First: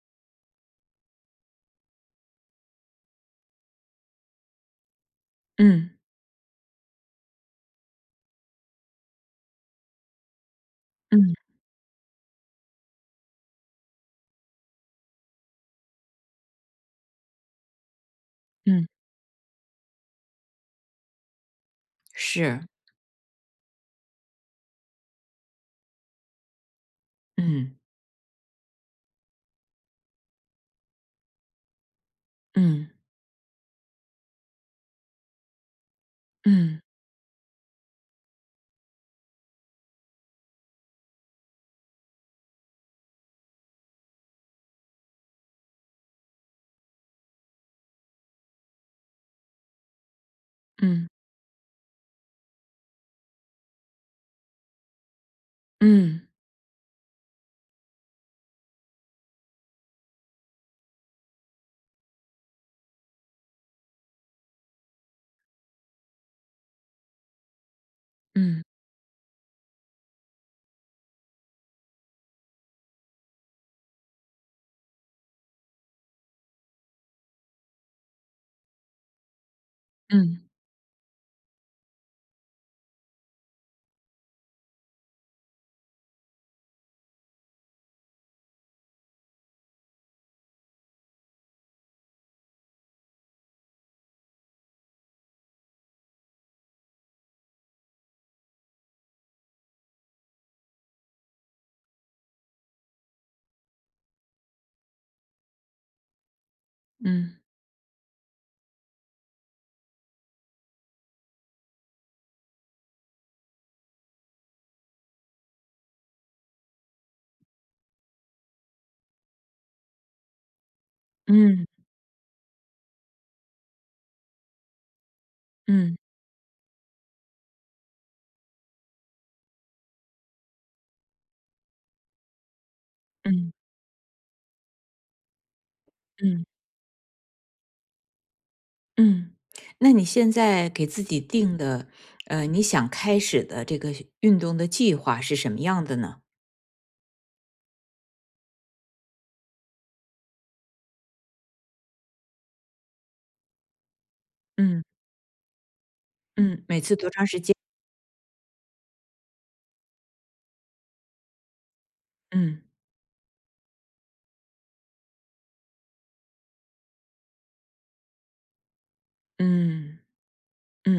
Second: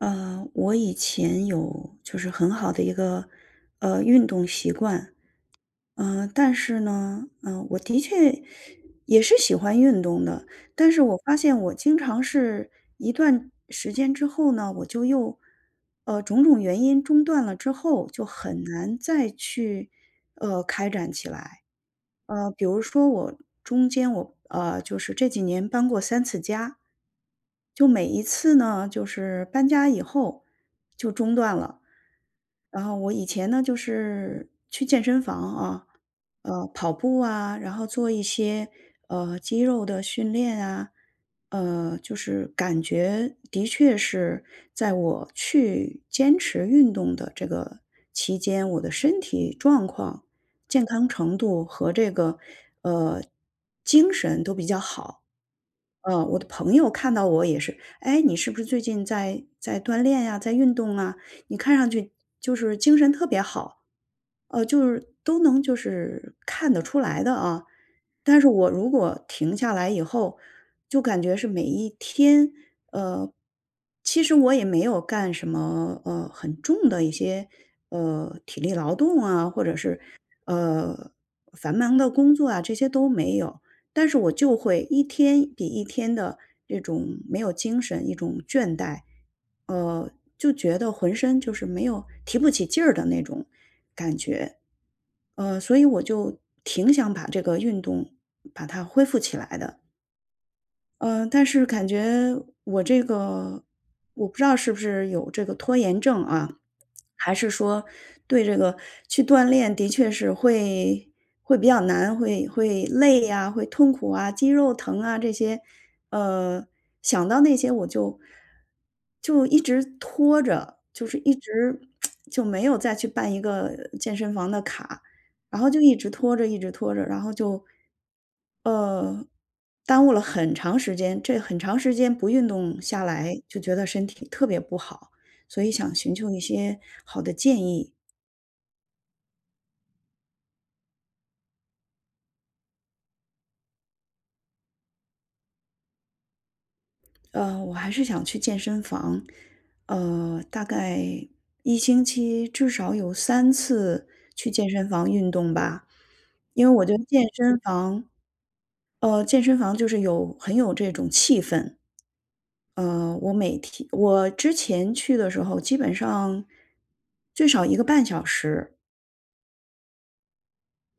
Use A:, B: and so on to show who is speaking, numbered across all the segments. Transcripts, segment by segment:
A: 我以前有就是很好的一个运动习惯，
B: 嗯
A: 但是呢，我的确也是喜欢运动的，但是我
B: 嗯
A: 发现我经常是一段时间之后呢，我就又种种原因中断了之后，就很
B: 嗯，
A: 难再去开展起来。比
B: 是，
A: 如说我中间就是这几年搬过三次家。
B: 嗯
A: 就每一次呢，就是搬家以后就中断了。然
B: 嗯
A: 后我以前呢，就是去健身房啊，
B: 嗯
A: 跑步啊，然后做一些，肌肉的训练啊，就是感觉的确是在我去坚持运动的这个期间，我的身体状况健
B: 嗯
A: 康
B: 嗯
A: 程度和这个，呃，精神都比较好。
B: 嗯
A: 我的朋友看到我也是，"哎，你是不是最近在锻炼呀，在运动啊？你看上去就是精神特别好。"就是都能就是看得出来的啊。但是
B: 嗯
A: 我如果停下来以后，就感觉是每一天呃，其实我也没有干什么，很重的一些，体力劳动啊，或者是，
B: 嗯
A: 呃，繁忙的工作啊，这些都没有。但是我就会一天比一天的这种没有精神，一种倦怠，呃，就觉得浑身就是没有提不起劲儿的那种感觉，所以我就挺想把这个运动把它恢复起来的。嗯，但是感觉我这个我不知道是不是有这个拖延症啊，还
B: 嗯
A: 是说对这个去锻炼的确是会比较难，会累呀，会痛苦啊，肌肉疼啊这些，呃，想到那些我就一直拖着，就是一
B: 嗯
A: 直 就没有再去办一个健身房的卡，然后就一直拖着，一直拖着，然后就呃耽误了很长时间，这很长时间不运动下来，
B: 嗯
A: 就觉得身体特别不好。所以想寻求一
B: 嗯
A: 些好的建议。
B: 嗯。那你现在给自己定的，你想开始的这个运动的计划是什么样的呢？
A: 我还是想去健身房，大概一星期至少有三次去健
B: 嗯
A: 身房运动吧。
B: 嗯，
A: 因为
B: 每
A: 我
B: 次
A: 觉得
B: 多长时间？
A: 健身房就是有很有这种气氛。
B: 嗯
A: 我每天我之前去的时候，基本上最少一个半小时。
B: 嗯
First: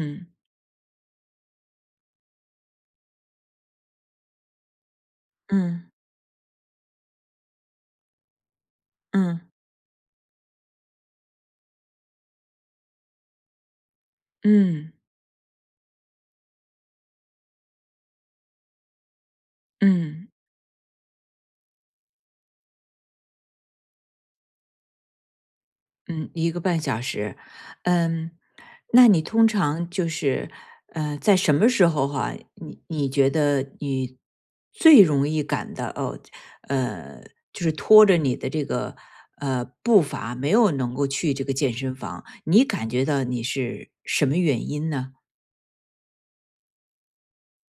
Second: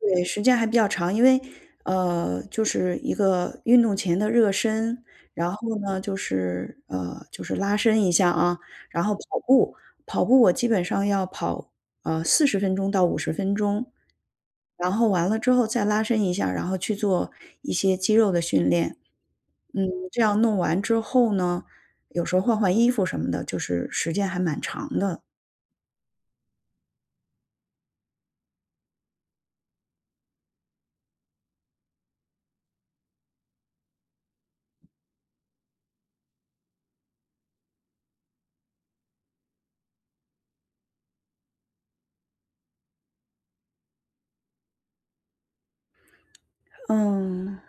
A: 对，时间还比较长，因为，就是一个运动前的热身，然后
B: 嗯
A: 呢，就是拉伸一下啊，然后跑
B: 嗯
A: 步，跑步我基本上要跑40分钟到50分钟，
B: 嗯
A: 然
B: 嗯
A: 后完了之后再拉伸一下，然后去做一些肌肉的训练，这
B: 嗯。
A: 样弄完之后呢，有时候换换衣服什么的，就是时间还蛮长的，
B: 嗯，一个半小时。嗯，那你通常就是，在什么时候哈，你觉得你最容易感到哦，呃，就是拖着你的这个，步伐没有能够去这个健身房，你感觉到你是什么原因呢？
A: 嗯。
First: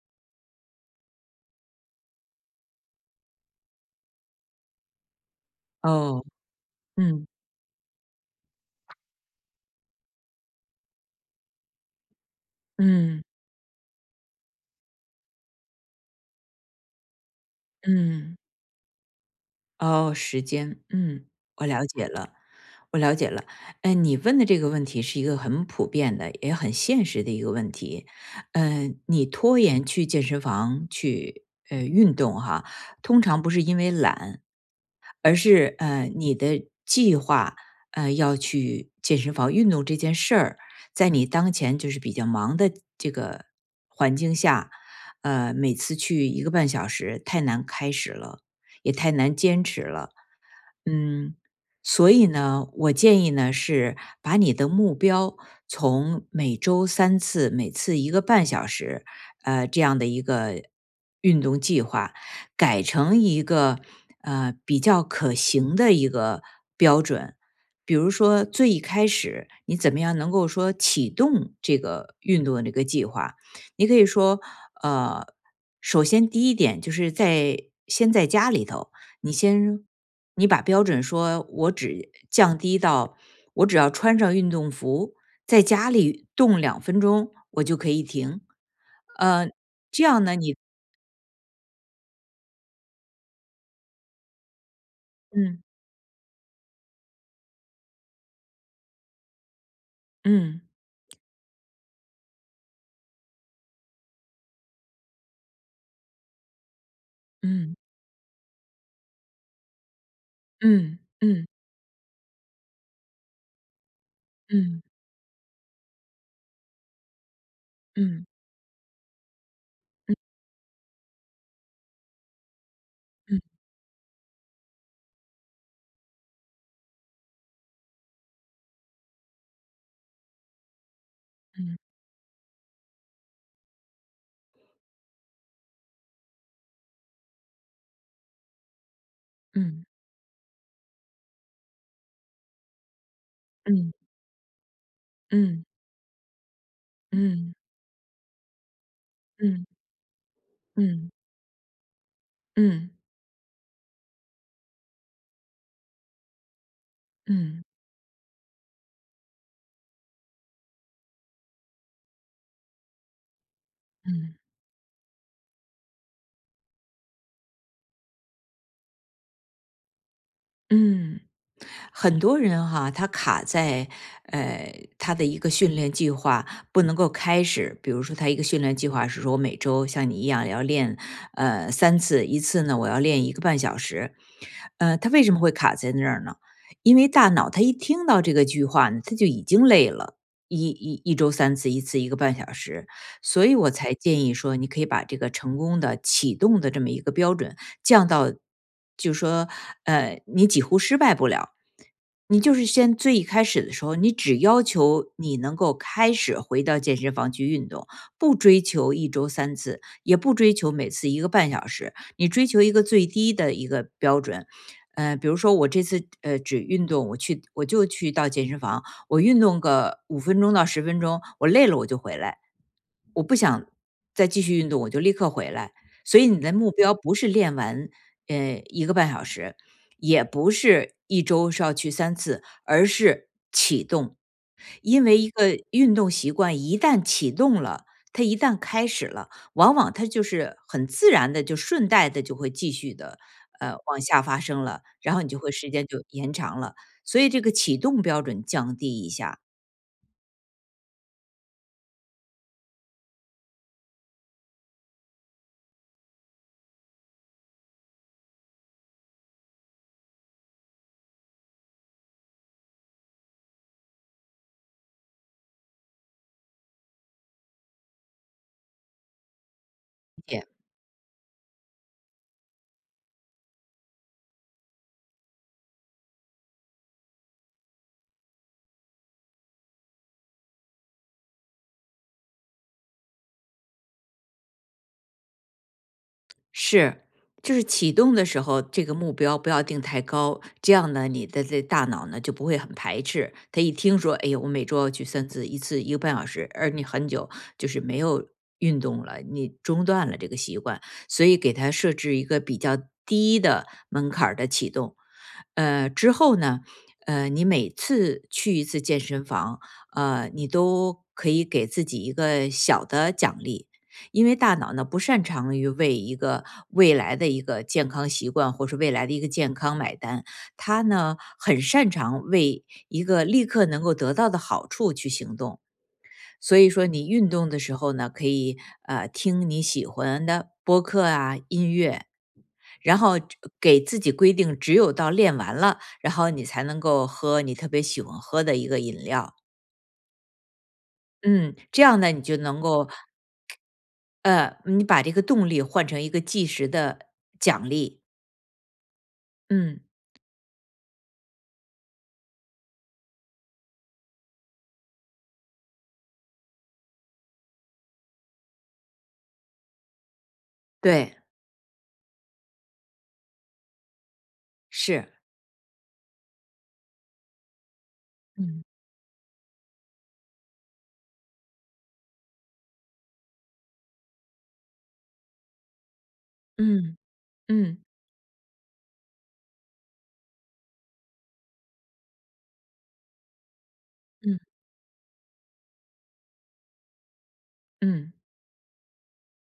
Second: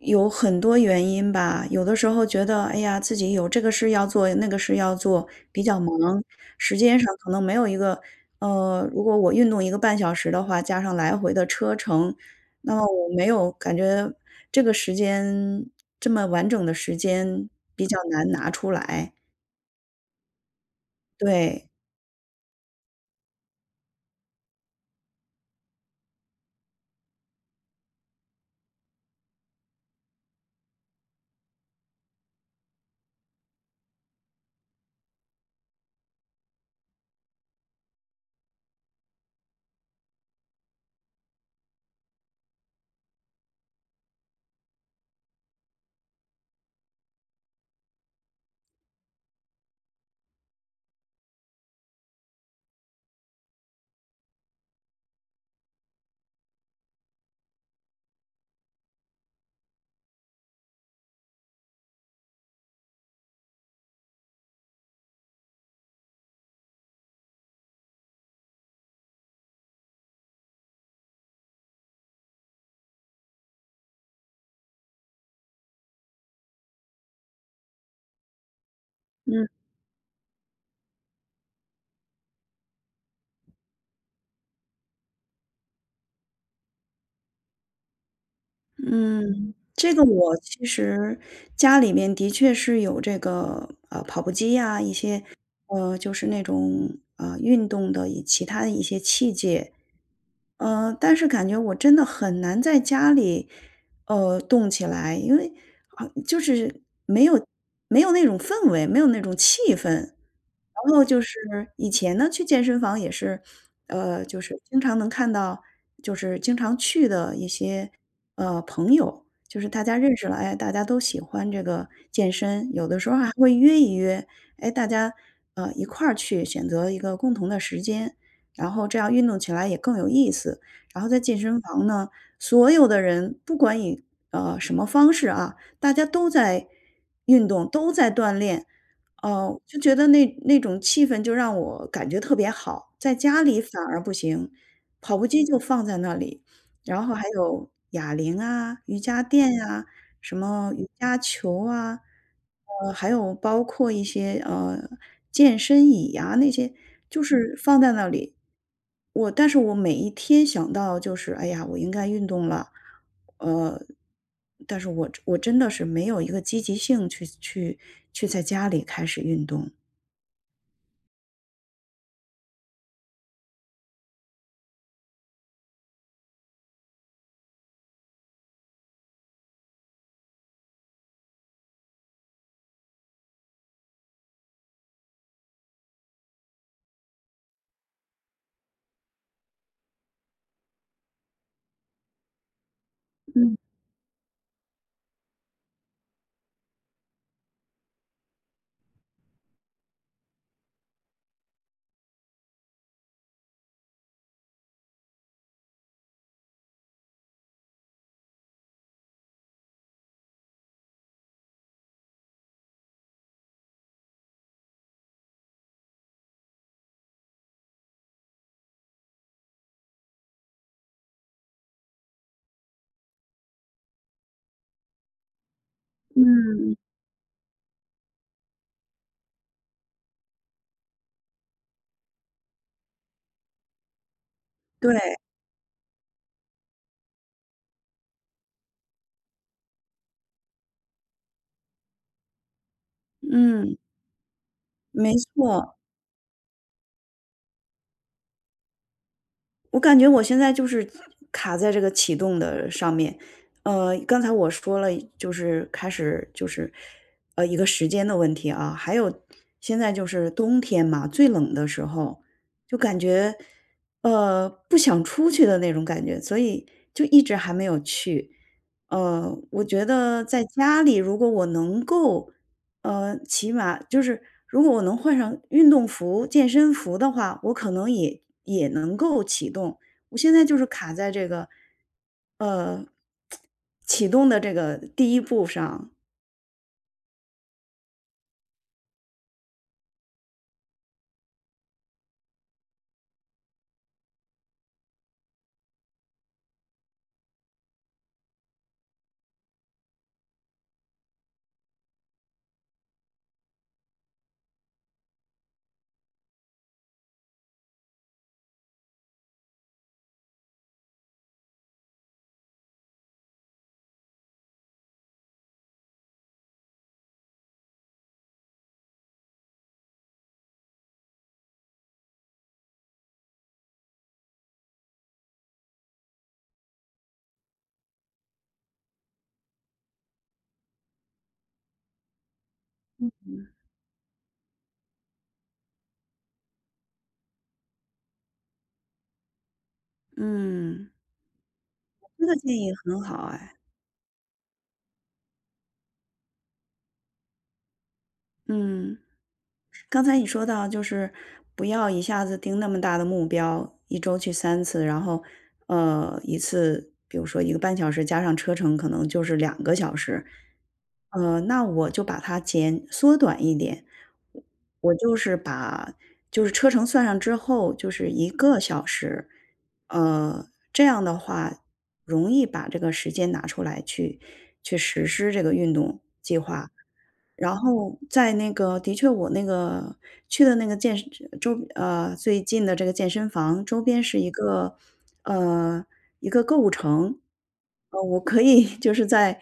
A: 有很多原因吧，有的时候觉得，哎呀，自己有这个事要做，那个事要做，比较
B: 哦，
A: 忙，时间上
B: 嗯，
A: 可能没有一个，如果我运动一个半小时的话，加上来回的车程，那么我
B: 嗯，
A: 没有感觉这个时间这么完整的时间比较难
B: 嗯，
A: 拿出来。
B: 哦，时间，嗯，我
A: 对，
B: 了解了。我了解了，嗯，你问的这个问题是一个很普遍的，也很现实的一个问题。嗯，你拖延去健身房去运动哈，通常不是因为懒，而是你的计划要去健身房运动这件事儿，在你当前就是比较忙的这个环境下，每次去一个半小时太难开始了，也太难坚持了。嗯，所以呢，我建议呢是把你的目标从每周三次，每次一个半小时，这样的一个运动计划，改成一个比较可行的一个标准。比如说，最一开始你怎么样能够说启动这个运动的这个计划？你可以说，呃，首先第一点就是在先在家里头，你
A: 嗯。
B: 先你把标准说我只降低到我只要穿上运动服，在家里动两分钟，我就可以停。呃，
A: 嗯，这个
B: 这样呢，
A: 我
B: 你
A: 其实家里面的确是有这个，跑步机呀，一些，
B: 嗯，
A: 就是那种，运动的以其他的一些器械，
B: 嗯，
A: 但是感觉我真的很难在家里，动起来，因为啊，就是没有
B: 嗯，
A: 没有那种氛围，没有那种气氛。然
B: 嗯，
A: 后就是
B: 嗯，
A: 以前呢，去健身房也是，就是经
B: 嗯，
A: 常能看到，就是经常去的一些
B: 嗯，
A: 朋友，就是大家认识了，哎，大家都喜欢这个健身，有的时候还会约一约，哎，大家一块儿去选择一个共同的时间。然后这样运动起来也更有意思。然后在健身
B: 嗯，
A: 房呢，所有的人不管以什么方式啊，大家都在运动，都在锻炼，哦、就
B: 嗯，
A: 觉得那种气氛就让我感觉特别好。在家里反
B: 嗯，
A: 而不行，跑步机就
B: 嗯，
A: 放在那里，然后还
B: 嗯，
A: 有哑铃啊、瑜伽垫
B: 嗯，嗯，
A: 呀、什么瑜
B: 嗯，
A: 伽球啊，
B: 嗯，
A: 还有包括一些，健身椅呀那些，就是
B: 嗯，嗯
A: 放在那里。但是我每一天想到就是，哎呀，我应该运动了，呃，
B: 嗯。
A: 但是我真的是没有一个积极性去在家里开始运动。
B: 嗯，很多人哈，他卡在呃他的一个训练计划不能够开始。比如说，他一个训练计划是说，我每周像你一样要练三次，一次呢我要练一个半小时。他为什么会卡在那儿呢？因为大脑他一听到这个句话呢，他就已经累了。一周三次，一次一个半小时，所以
A: 嗯
B: 我才建议说，你可以把这个成功的启动的这么一个标准降到就说，你几乎失败不了。你就是先最一开始的时候，你只要求你能够开始回到健身房去运动，不追求一周三次，也不追求每次一个半小时，你追求一个最低的一个标准。比如说我这次只运动，我就去到健身房，我运动个五分钟到十分钟，我累了我就回来，我不想再继续运动，我就立刻回来。所以你的目
A: 嗯，
B: 标不是练完一个半小时，也不是一周是要去三次，而是启动。
A: 对，
B: 因为一个运动习惯一旦启动了，它一旦开始了，往往它就是很自然的，就顺带的就会继续的，
A: 嗯，
B: 往下发生了，然
A: 没
B: 后你就会时
A: 错。
B: 间就延长了。所以这个启动标准降低一下，
A: 我感觉我现在就是卡在这个启动的上面，刚才我说了，就是开始就是，一个时间的问题啊，还有现在就是冬天嘛，最冷的时候，就感觉，不想出去的那种感觉，所以就一直还没有去。我觉得在
B: 也
A: 家里，如果我能够起码就是如果我能换上运动服、健身服的话，我可能也能够启动。我现在就是卡在这个，呃，启动的这个第一步上。
B: 是，就是启动的时候，这个目标不要定太高，这样呢，你的这大脑呢就不会很排斥。他一听说，哎呀，我每周要去三次，一次一个半小时，而你很久就是没有运动了，你中断了这个习惯，所以给他设置一个比较低的门槛儿的启动。之后呢，你每次去一次健身房，你都可以给自己一个小的奖励，因为大脑呢不擅长于为一个未来的一个健康习惯或是未来的一个健康买单，它呢很擅长为一个立刻能够得到的好处去行动。所以说，你运动的时候呢，可以听你喜欢的播客啊、音乐，然后只给自己规定，只有到练完了，然后你才能够喝你特别喜欢喝的一个饮料。
A: 嗯，
B: 嗯，这样呢，你
A: 这
B: 就
A: 个建
B: 能
A: 议
B: 够
A: 很好哎，
B: 你把这个动力换成一个计时的奖励。
A: 嗯。
B: 嗯，
A: 刚才你说到，就是不要一下子定那么大的目标，一周去三次，然后，一次，比如说一个半小时，加上车程，可能就是2个小时。
B: 对，
A: 那我就把它缩短一点，我
B: 是。
A: 就是把就是车程算上之后，就是一个
B: 嗯
A: 小时，呃，这样的话容易把这个时间拿出来去实施这个运动计划。
B: 嗯
A: 然
B: 嗯
A: 后在那个的确我那个去的那个健身周呃，最近的这个健身房周边是一
B: 嗯
A: 个，呃，一个购物城。
B: 嗯
A: 我可以 就是在，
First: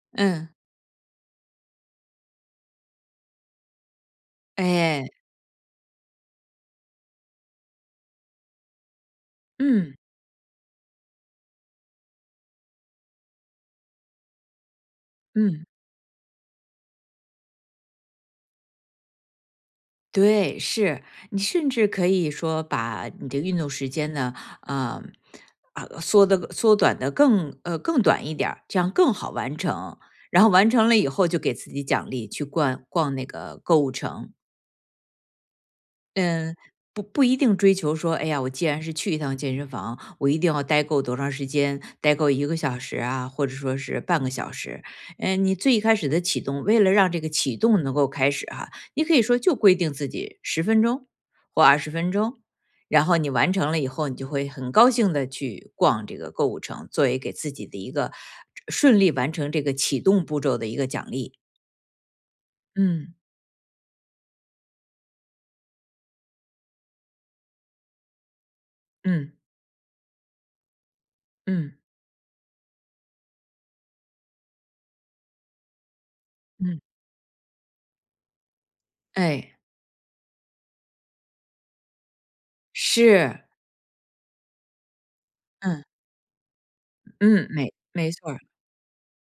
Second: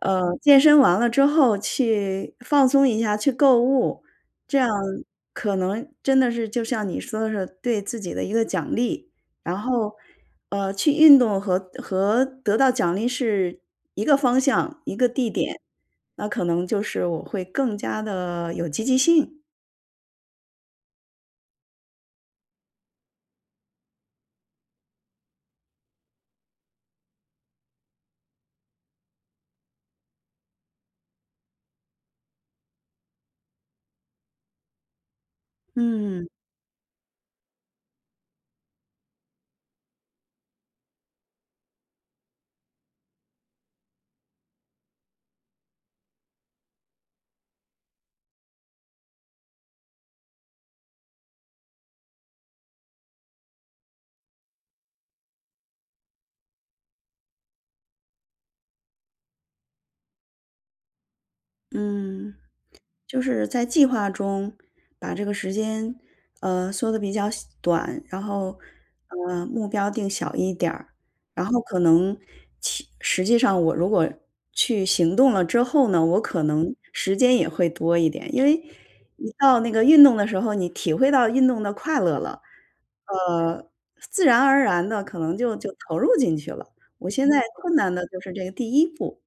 B: 嗯，
A: 健身完了之后去放松一下，去购物，这样
B: 哎，
A: 可能真的是就像你说的是对自己的一个奖励。然
B: 嗯
A: 后，去运动和得到奖励是一个方向、一个地点。
B: 嗯，
A: 那可能就是我会更加的有积极性，
B: 对，是。你甚至可以说把你的运动时间呢，呃，缩短的更更短一点儿这样更好完成。然后完成了以后，就给自己奖励，去逛逛那个购物城。
A: 嗯，
B: 嗯，不一定追求说，哎呀，我既然是去一趟健身房，我一定要待够多长时间，待够一个小时啊，或者说是半个小时。嗯，你最一开始的启动，为了让这个启动能够开始哈，你可以说就规定自己十分钟或二十分钟，然后你完成了以后，你就会很高兴的去逛这个购物城，作为给自己的一个顺利完成这个启动步骤的一个奖励。
A: 嗯。
B: 嗯
A: 就是在计划中把这个时间，缩的比较小短，然后，
B: 嗯
A: 目标定小一点儿，然后
B: 嗯
A: 可能其实际上我如果去行动了之后呢，我可能
B: 嗯，
A: 时间也会多一点，因为一
B: 哎，
A: 到那个运动的时候，你体会到运动的快乐了，
B: 是，
A: 呃，自然而然的可能就
B: 嗯。
A: 投入进去了。我现在
B: 嗯，没
A: 困难的
B: 没
A: 就
B: 错
A: 是
B: 儿
A: 这个第一步。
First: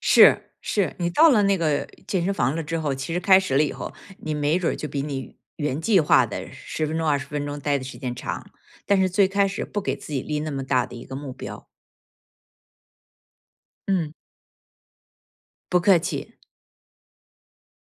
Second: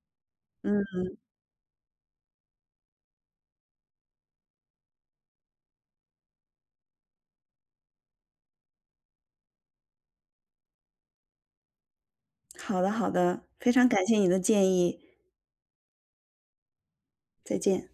B: 是是，
A: 嗯，
B: 你到了那个健身房了之后，其实开始了以后，你没准儿就比你原计划的十分钟、二十分钟待的时间长，但是最开始不给自己立那么大的一个目标。
A: 好的好的，非常感
B: 嗯，
A: 谢你的建议，
B: 不客气。
A: 再见。